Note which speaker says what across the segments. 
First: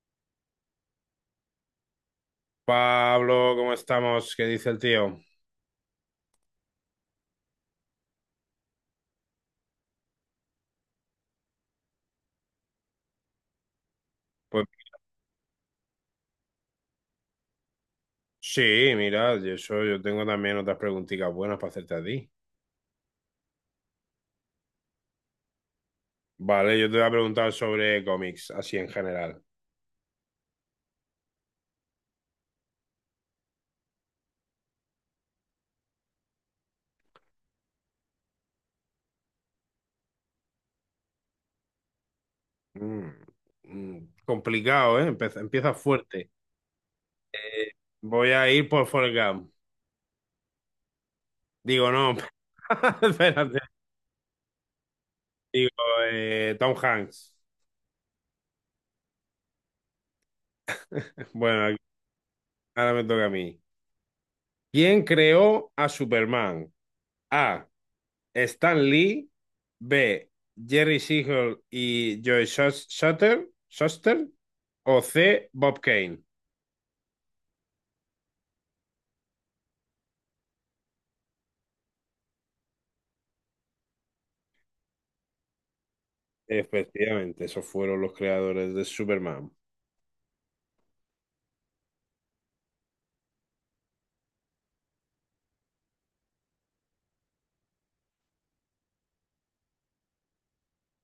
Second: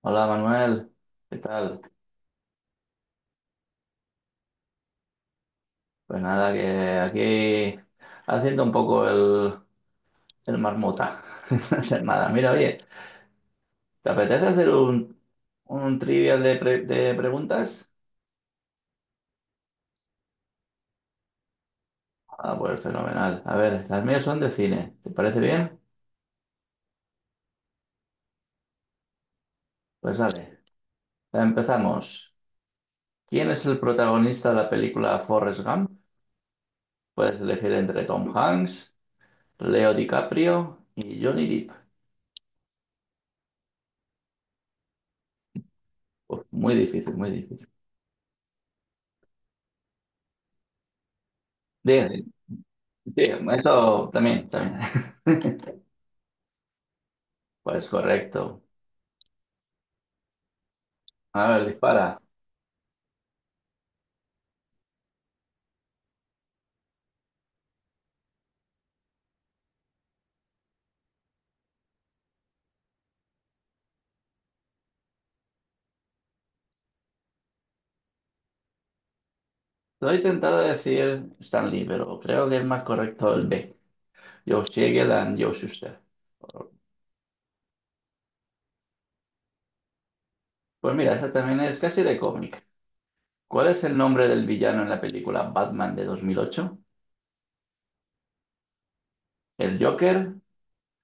Speaker 1: Hola Manuel, ¿qué tal?
Speaker 2: Pablo, ¿cómo estamos? ¿Qué dice el tío?
Speaker 1: Pues nada, que aquí haciendo un poco el marmota, no hacer nada. Mira, oye, ¿te apetece
Speaker 2: Pues
Speaker 1: hacer un trivial de preguntas?
Speaker 2: sí, mira, yo, eso, yo tengo también otras preguntitas buenas para hacerte a ti.
Speaker 1: Ah, pues fenomenal. A ver, las mías son de cine, ¿te parece bien?
Speaker 2: Vale, yo te voy a preguntar sobre cómics, así en general.
Speaker 1: Pues dale, empezamos. ¿Quién es el protagonista de la película Forrest Gump? Puedes elegir entre Tom Hanks, Leo DiCaprio y Johnny Depp.
Speaker 2: Mm, mm, complicado, ¿eh? Empieza fuerte.
Speaker 1: Uf, muy difícil, muy difícil.
Speaker 2: Eh, Voy a ir por Forrest Gump. Digo,
Speaker 1: Diga,
Speaker 2: no,
Speaker 1: sí,
Speaker 2: espérate.
Speaker 1: eso también, también.
Speaker 2: Digo, Tom Hanks.
Speaker 1: Pues correcto. A ver,
Speaker 2: Bueno,
Speaker 1: dispara.
Speaker 2: ahora me toca a mí. ¿Quién creó a Superman? A. Stan Lee, B. Jerry Siegel y Joe Shuster, o C. Bob Kane.
Speaker 1: Estoy tentado de decir Stanley, pero creo que es más correcto el B. Yoshiegal and Joe Shuster.
Speaker 2: Efectivamente, esos fueron los creadores de Superman.
Speaker 1: Pues mira, esta también es casi de cómic. ¿Cuál es el nombre del villano en la película Batman de 2008? ¿El Joker,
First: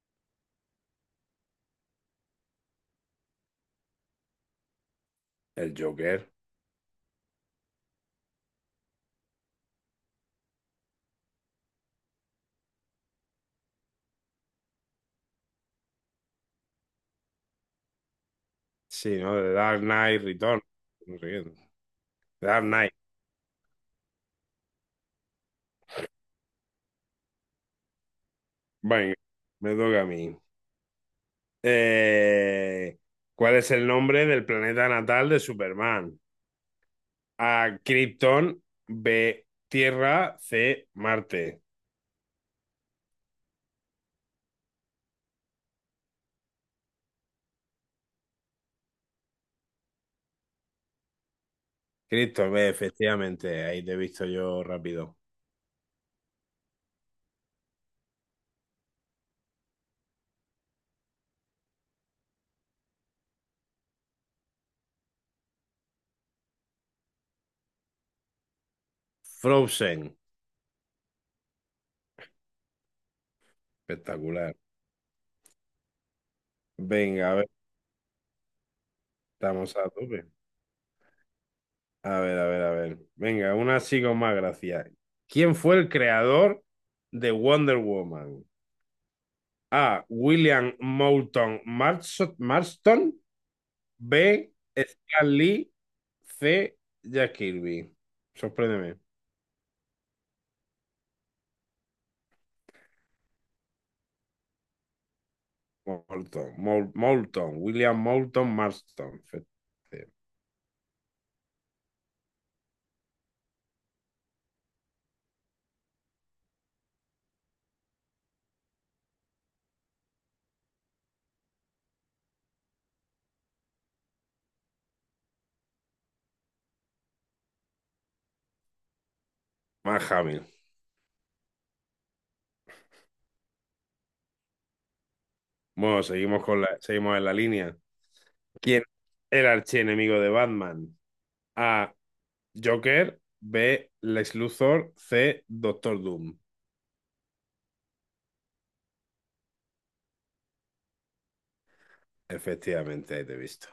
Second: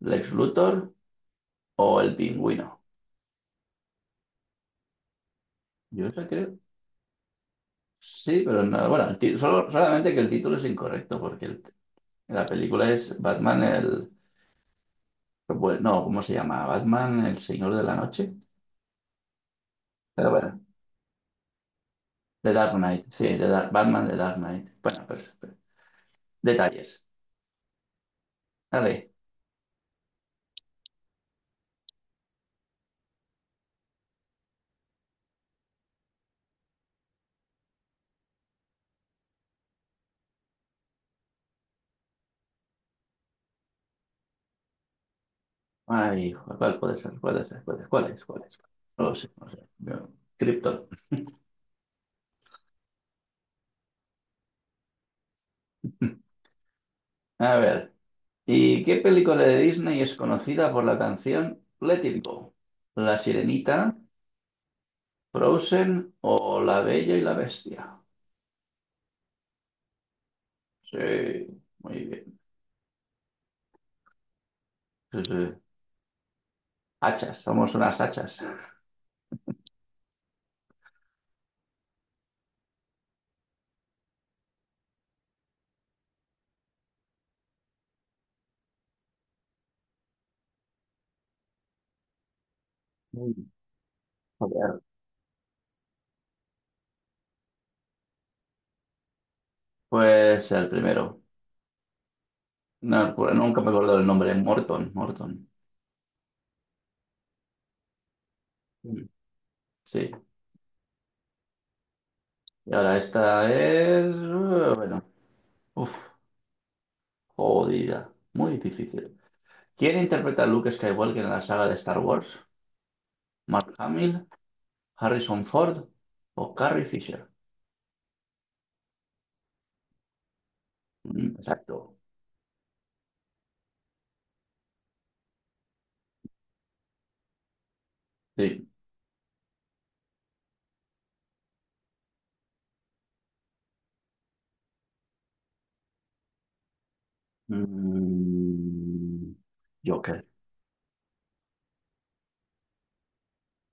Speaker 1: Lex Luthor o el Pingüino?
Speaker 2: El
Speaker 1: Yo eso
Speaker 2: Joker.
Speaker 1: creo. Sí, pero no. Bueno, solo, solamente que el título es incorrecto porque la película es Batman el... Bueno, no, ¿cómo se llama? ¿Batman el Señor de la Noche?
Speaker 2: Sí, ¿no? The Dark Knight
Speaker 1: Pero bueno,
Speaker 2: Return. No sé qué. The
Speaker 1: The
Speaker 2: Dark
Speaker 1: Dark
Speaker 2: Knight.
Speaker 1: Knight, sí, The Dark, Batman, The Dark Knight. Bueno, pues, detalles. Dale.
Speaker 2: Venga, me toca a mí. Eh, ¿Cuál es el nombre del planeta natal de Superman? A. Krypton. B. Tierra. C. Marte.
Speaker 1: Ay, hijo, ¿cuál puede ser? ¿Cuál es? ¿Cuál es? ¿Cuál es? ¿Cuál es? No lo sé, no lo sé. Krypton.
Speaker 2: Cristo, ve, efectivamente, ahí te he visto yo rápido.
Speaker 1: A ver, ¿y qué película de Disney es conocida por la canción Let It Go? ¿La Sirenita, Frozen o La Bella y la Bestia?
Speaker 2: Frozen,
Speaker 1: Sí, muy bien.
Speaker 2: espectacular.
Speaker 1: Sí, sí.
Speaker 2: Venga, a
Speaker 1: Hachas,
Speaker 2: ver,
Speaker 1: somos unas hachas.
Speaker 2: estamos a tope. A ver, a ver, a ver. Venga, una así con más gracia. ¿Quién fue el creador de Wonder Woman? A. William Marston.
Speaker 1: Mm,
Speaker 2: B.
Speaker 1: joder.
Speaker 2: Stan Lee. C. Jack Kirby. Sorpréndeme.
Speaker 1: Pues el primero. No, pues nunca me acuerdo del nombre, Morton, Morton.
Speaker 2: Moulton. Moulton. William Moulton Marston.
Speaker 1: Sí, y ahora esta es... bueno, uf, jodida, muy difícil. ¿Quién interpreta a Luke Skywalker en la saga de Star Wars? ¿Mark Hamill, Harrison Ford o Carrie Fisher?
Speaker 2: Mark Hamill.
Speaker 1: Exacto,
Speaker 2: Bueno, seguimos en la línea.
Speaker 1: sí.
Speaker 2: ¿Quién es el archienemigo de Batman? A. Joker. B. Lex Luthor. C. Doctor Doom.
Speaker 1: Mm, Joker.
Speaker 2: Efectivamente, ahí te he visto.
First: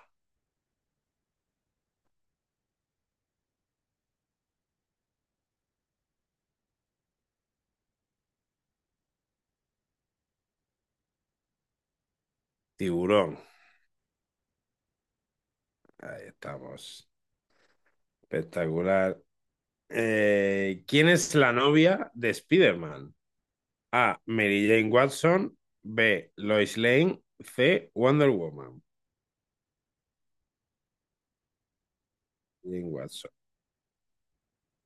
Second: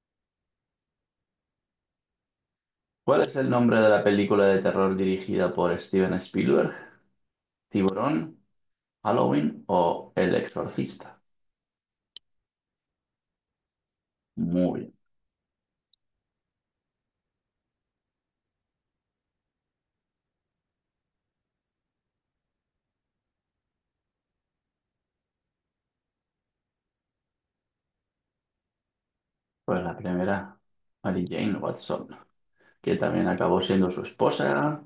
Speaker 1: ¿Cuál es el nombre de la película de terror dirigida por Steven Spielberg? ¿Tiburón, Halloween o El Exorcista?
Speaker 2: Tiburón.
Speaker 1: Muy bien.
Speaker 2: Ahí estamos. Espectacular. ¿Quién es la novia de Spider-Man? A. Mary Jane Watson. B. Lois Lane. C. Wonder Woman.
Speaker 1: Pues la primera, Mary Jane Watson,
Speaker 2: Jane
Speaker 1: que también
Speaker 2: Watson.
Speaker 1: acabó siendo su esposa,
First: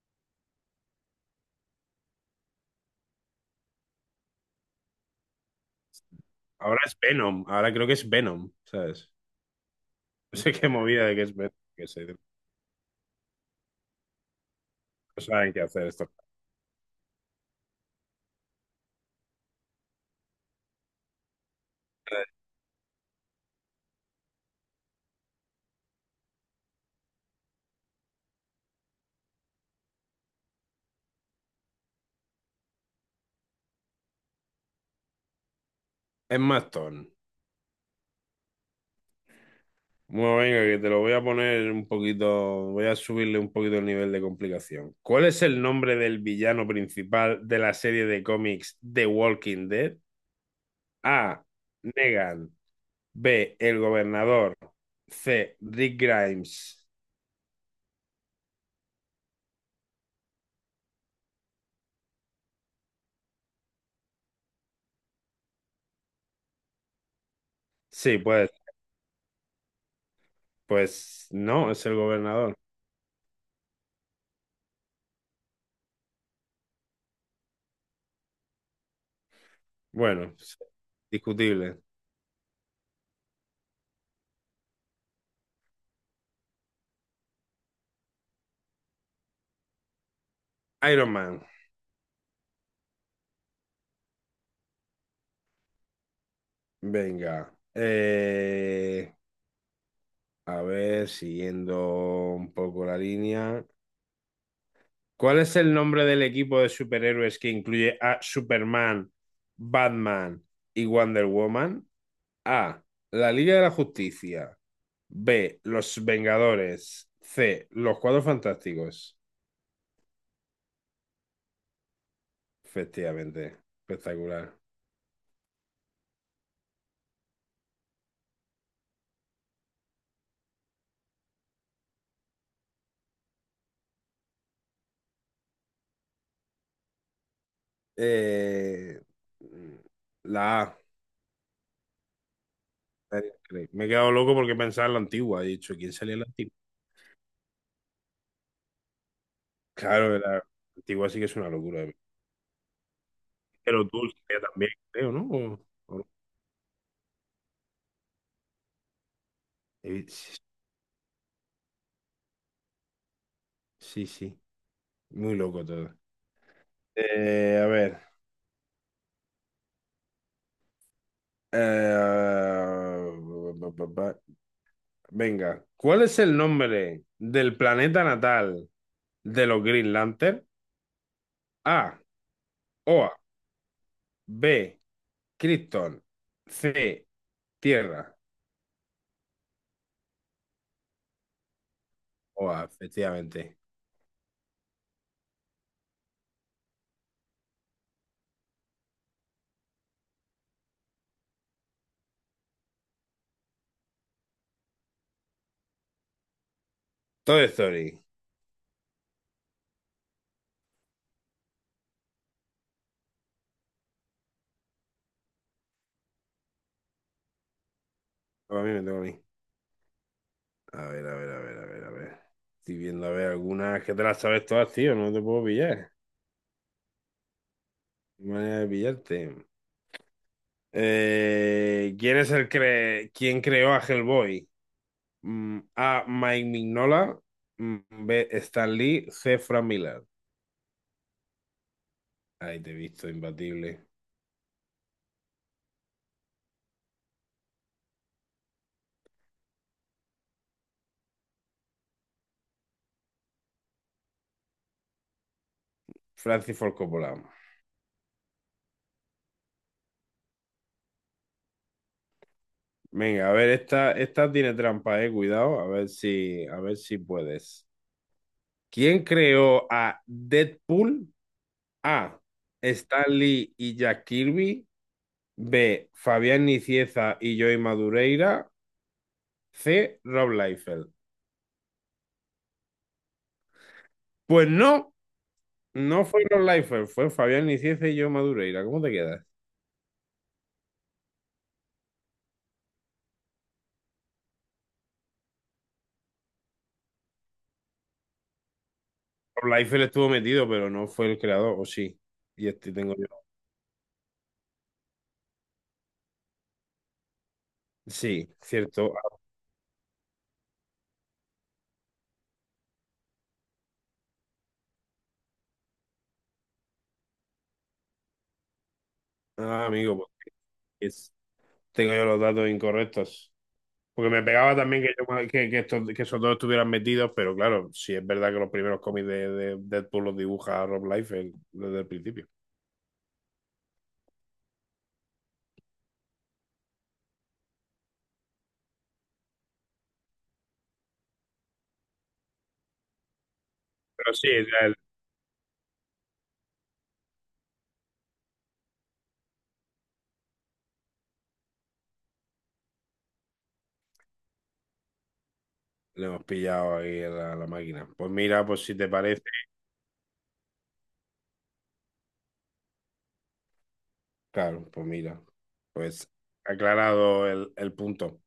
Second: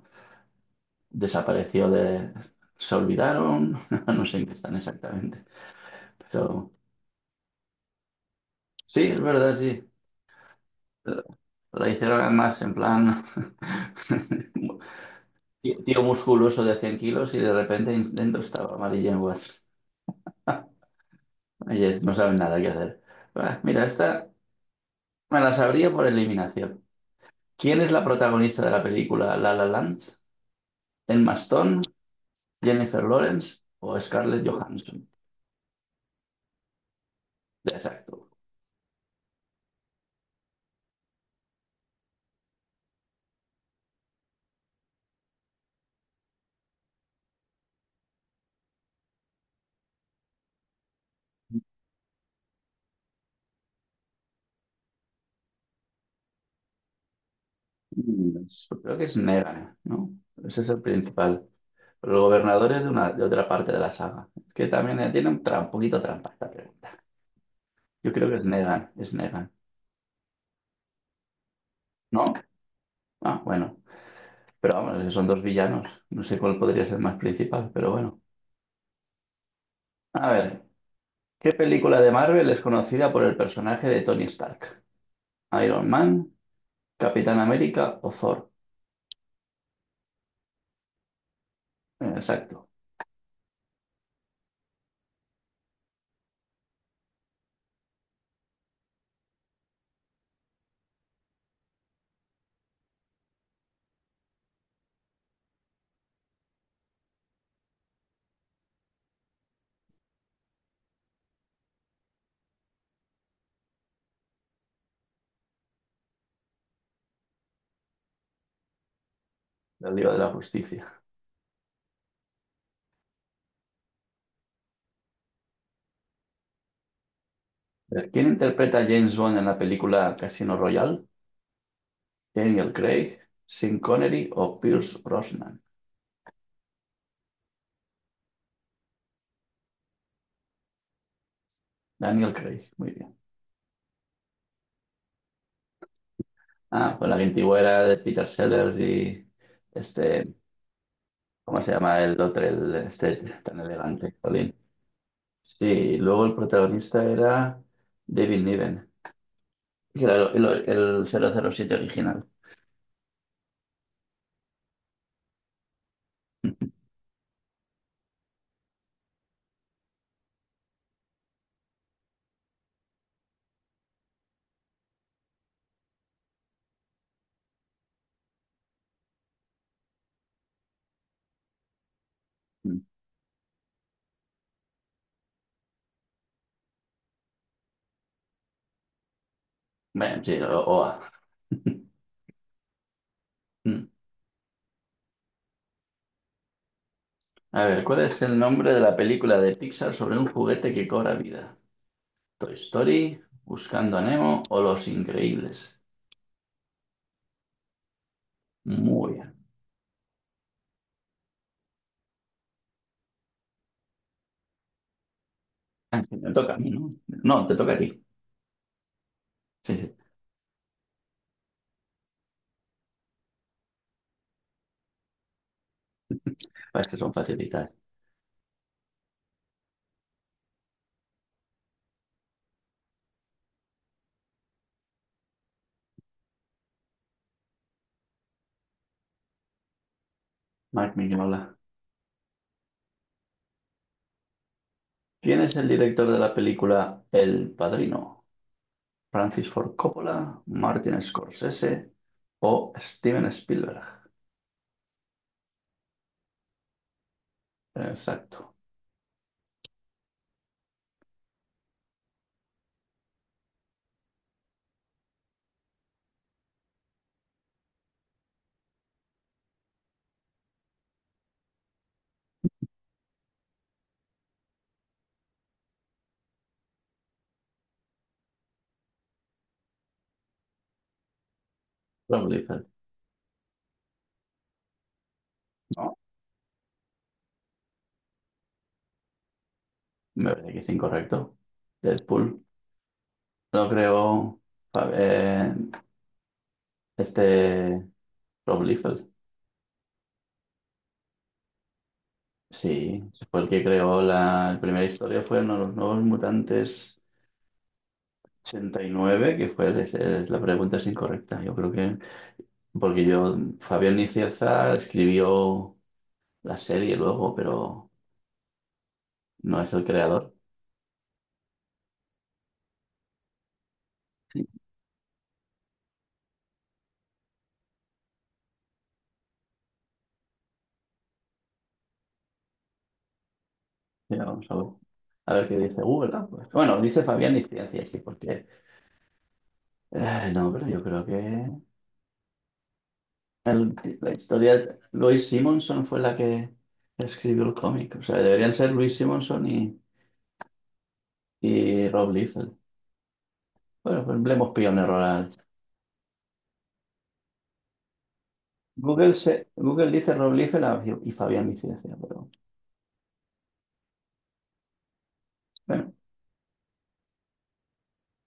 Speaker 1: desapareció de... se olvidaron, no sé en qué están exactamente, pero
Speaker 2: Ahora es Venom. Ahora creo que es Venom,
Speaker 1: sí,
Speaker 2: ¿sabes?
Speaker 1: es verdad, sí.
Speaker 2: No sé qué movida de que es
Speaker 1: La
Speaker 2: Venom.
Speaker 1: hicieron además en plan
Speaker 2: No saben qué
Speaker 1: tío
Speaker 2: hacer
Speaker 1: tío
Speaker 2: esto.
Speaker 1: musculoso de 100 kilos y de repente dentro estaba Mary Watts. Y no saben nada que hacer. Ah, mira, esta me la sabría por eliminación. ¿Quién es la protagonista de la película La La Land? ¿Emma Stone, Jennifer Lawrence o Scarlett Johansson?
Speaker 2: Es más ton.
Speaker 1: Exacto.
Speaker 2: Bueno, venga, que te lo voy a poner un poquito, voy a subirle un poquito el nivel de complicación. ¿Cuál es el nombre del villano principal de la serie de cómics The Walking Dead? A. Negan. B. El gobernador. C. Rick Grimes.
Speaker 1: Mm, yo creo que es Negan, ¿no? Ese es el principal. El gobernador es de otra parte de la saga. Que también tiene un poquito trampa esta pregunta. Yo
Speaker 2: Sí,
Speaker 1: creo que es
Speaker 2: pues,
Speaker 1: Negan, es Negan.
Speaker 2: pues no, es el
Speaker 1: ¿No?
Speaker 2: gobernador.
Speaker 1: Ah, bueno. Pero vamos, que son dos villanos. No sé cuál podría ser más principal, pero bueno. A
Speaker 2: Bueno,
Speaker 1: ver, ¿qué
Speaker 2: discutible.
Speaker 1: película de Marvel es conocida por el personaje de Tony Stark? ¿Iron Man, Capitán América o Thor?
Speaker 2: Iron Man.
Speaker 1: Exacto,
Speaker 2: Venga. A ver, siguiendo un poco la línea. ¿Cuál es el nombre del equipo de superhéroes que incluye a Superman, Batman y Wonder Woman? A. La Liga de la Justicia. B. Los Vengadores. C. Los Cuatro Fantásticos.
Speaker 1: la Liga de la Justicia.
Speaker 2: Efectivamente. Espectacular.
Speaker 1: A ver, ¿quién interpreta a James Bond en la película Casino Royale? ¿Daniel Craig, Sean Connery o Pierce Brosnan?
Speaker 2: Eh, la A.
Speaker 1: Daniel Craig, muy bien.
Speaker 2: Me he quedado loco porque pensaba en la antigua. He dicho, ¿quién salía en la antigua?
Speaker 1: Ah, pues la que antigua era de Peter Sellers y
Speaker 2: Claro,
Speaker 1: este,
Speaker 2: la antigua sí que es una
Speaker 1: ¿cómo se
Speaker 2: locura,
Speaker 1: llama el otro, este tan
Speaker 2: de los
Speaker 1: elegante?
Speaker 2: dulces
Speaker 1: Jolín.
Speaker 2: también, creo, ¿no?
Speaker 1: Sí,
Speaker 2: O-
Speaker 1: luego el protagonista era David Niven, que era
Speaker 2: sí,
Speaker 1: el 007 original.
Speaker 2: sí, sí. Muy loco todo. A ver. eh, ba, ba, ba. Venga, ¿cuál es el nombre del planeta natal de los Green Lantern? A,
Speaker 1: Mm.
Speaker 2: Oa, B, Krypton, C, Tierra.
Speaker 1: Bueno, sí, OA.
Speaker 2: Oa, efectivamente.
Speaker 1: Mm. A ver, ¿cuál es el nombre de la película de Pixar sobre un juguete que cobra vida? ¿Toy Story, Buscando a Nemo o Los Increíbles?
Speaker 2: Toy Story.
Speaker 1: Muy bien. Ah, sí, me toca a mí, ¿no? No, te toca a ti.
Speaker 2: A mí me toca a mí.
Speaker 1: Sí, sí.
Speaker 2: A ver, a ver, a ver, a ver, a ver. Estoy viendo, a ver, algunas que te las sabes todas, tío, no te puedo pillar.
Speaker 1: Ah, es que son facilitas.
Speaker 2: Manera de pillarte. ¿Quién creó a Hellboy? A. Mike Mignola. Mm, B. Stan Lee. C. Frank Miller.
Speaker 1: Mark Mignola.
Speaker 2: Ahí te he visto, imbatible.
Speaker 1: ¿Quién es el director de la película El Padrino? ¿Francis Ford Coppola, Martin Scorsese o Steven Spielberg?
Speaker 2: Francis Ford Coppola.
Speaker 1: Exacto.
Speaker 2: Venga, a ver, esta tiene trampa, eh. Cuidado, a ver si puedes. ¿Quién creó a Deadpool? A. Stan Lee y Jack Kirby. B. Fabián Nicieza y Joey Madureira. C. Rob Liefeld.
Speaker 1: Prolifer.
Speaker 2: Pues no,
Speaker 1: No,
Speaker 2: no fue Rob Liefeld, fue Fabián Nicieza y yo Madureira. ¿Cómo te quedas?
Speaker 1: me parece que es incorrecto. Deadpool. No creo. Fa- eh, este. Rob Liefeld.
Speaker 2: Rob Liefeld estuvo metido, pero no fue el creador, o sí. Y este tengo
Speaker 1: Sí,
Speaker 2: yo.
Speaker 1: fue el que creó la primera historia. Fueron los nuevos mutantes.
Speaker 2: Sí,
Speaker 1: ochenta y
Speaker 2: cierto.
Speaker 1: nueve que la pregunta es incorrecta. Yo creo que, porque yo, Fabián Nicieza escribió la serie luego, pero no
Speaker 2: Ah,
Speaker 1: es el
Speaker 2: amigo, pues,
Speaker 1: creador.
Speaker 2: es- tengo yo los datos incorrectos. Porque me pegaba también que, que estos, que esos dos estuvieran metidos, pero claro, sí es verdad que los primeros cómics de Deadpool los dibuja Rob Liefeld desde el principio.
Speaker 1: Mira, vamos a ver. A ver qué dice Google. Ah, pues. Bueno, dice Fabián Nicieza, sí, porque... no, pero yo creo que el- la
Speaker 2: Pero sí,
Speaker 1: historia... Louise Simonson fue la que escribió el cómic. O sea, deberían ser Louise Simonson y Rob Liefeld. Bueno, pues le hemos pillado un error al...
Speaker 2: le hemos pillado ahí a la, la máquina. Pues mira, pues si te
Speaker 1: Google,
Speaker 2: parece,
Speaker 1: se, Google dice Rob Liefeld y Fabián Nicieza, pero...
Speaker 2: claro, pues mira,
Speaker 1: Bueno,
Speaker 2: pues aclarado el punto.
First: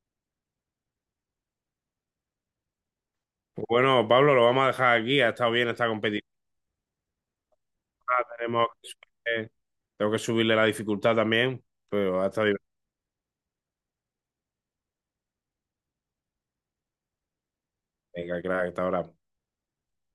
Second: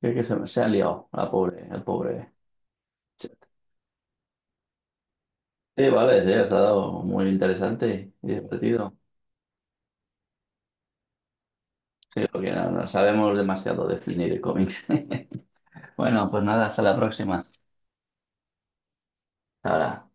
Speaker 1: que se ha liado la pobre, el pobre.
Speaker 2: Pues bueno, Pablo, lo vamos a dejar aquí. Ha estado bien esta
Speaker 1: Sí, vale,
Speaker 2: competición.
Speaker 1: sí, ha estado muy interesante y
Speaker 2: Tenemos que
Speaker 1: divertido.
Speaker 2: subirle- Tengo que subirle la dificultad también, pero
Speaker 1: Sí,
Speaker 2: ha estado
Speaker 1: porque
Speaker 2: bien.
Speaker 1: no, no sabemos demasiado de cine y de cómics. Bueno, pues nada, hasta la próxima.
Speaker 2: Venga, claro, hasta ahora.
Speaker 1: Hasta ahora.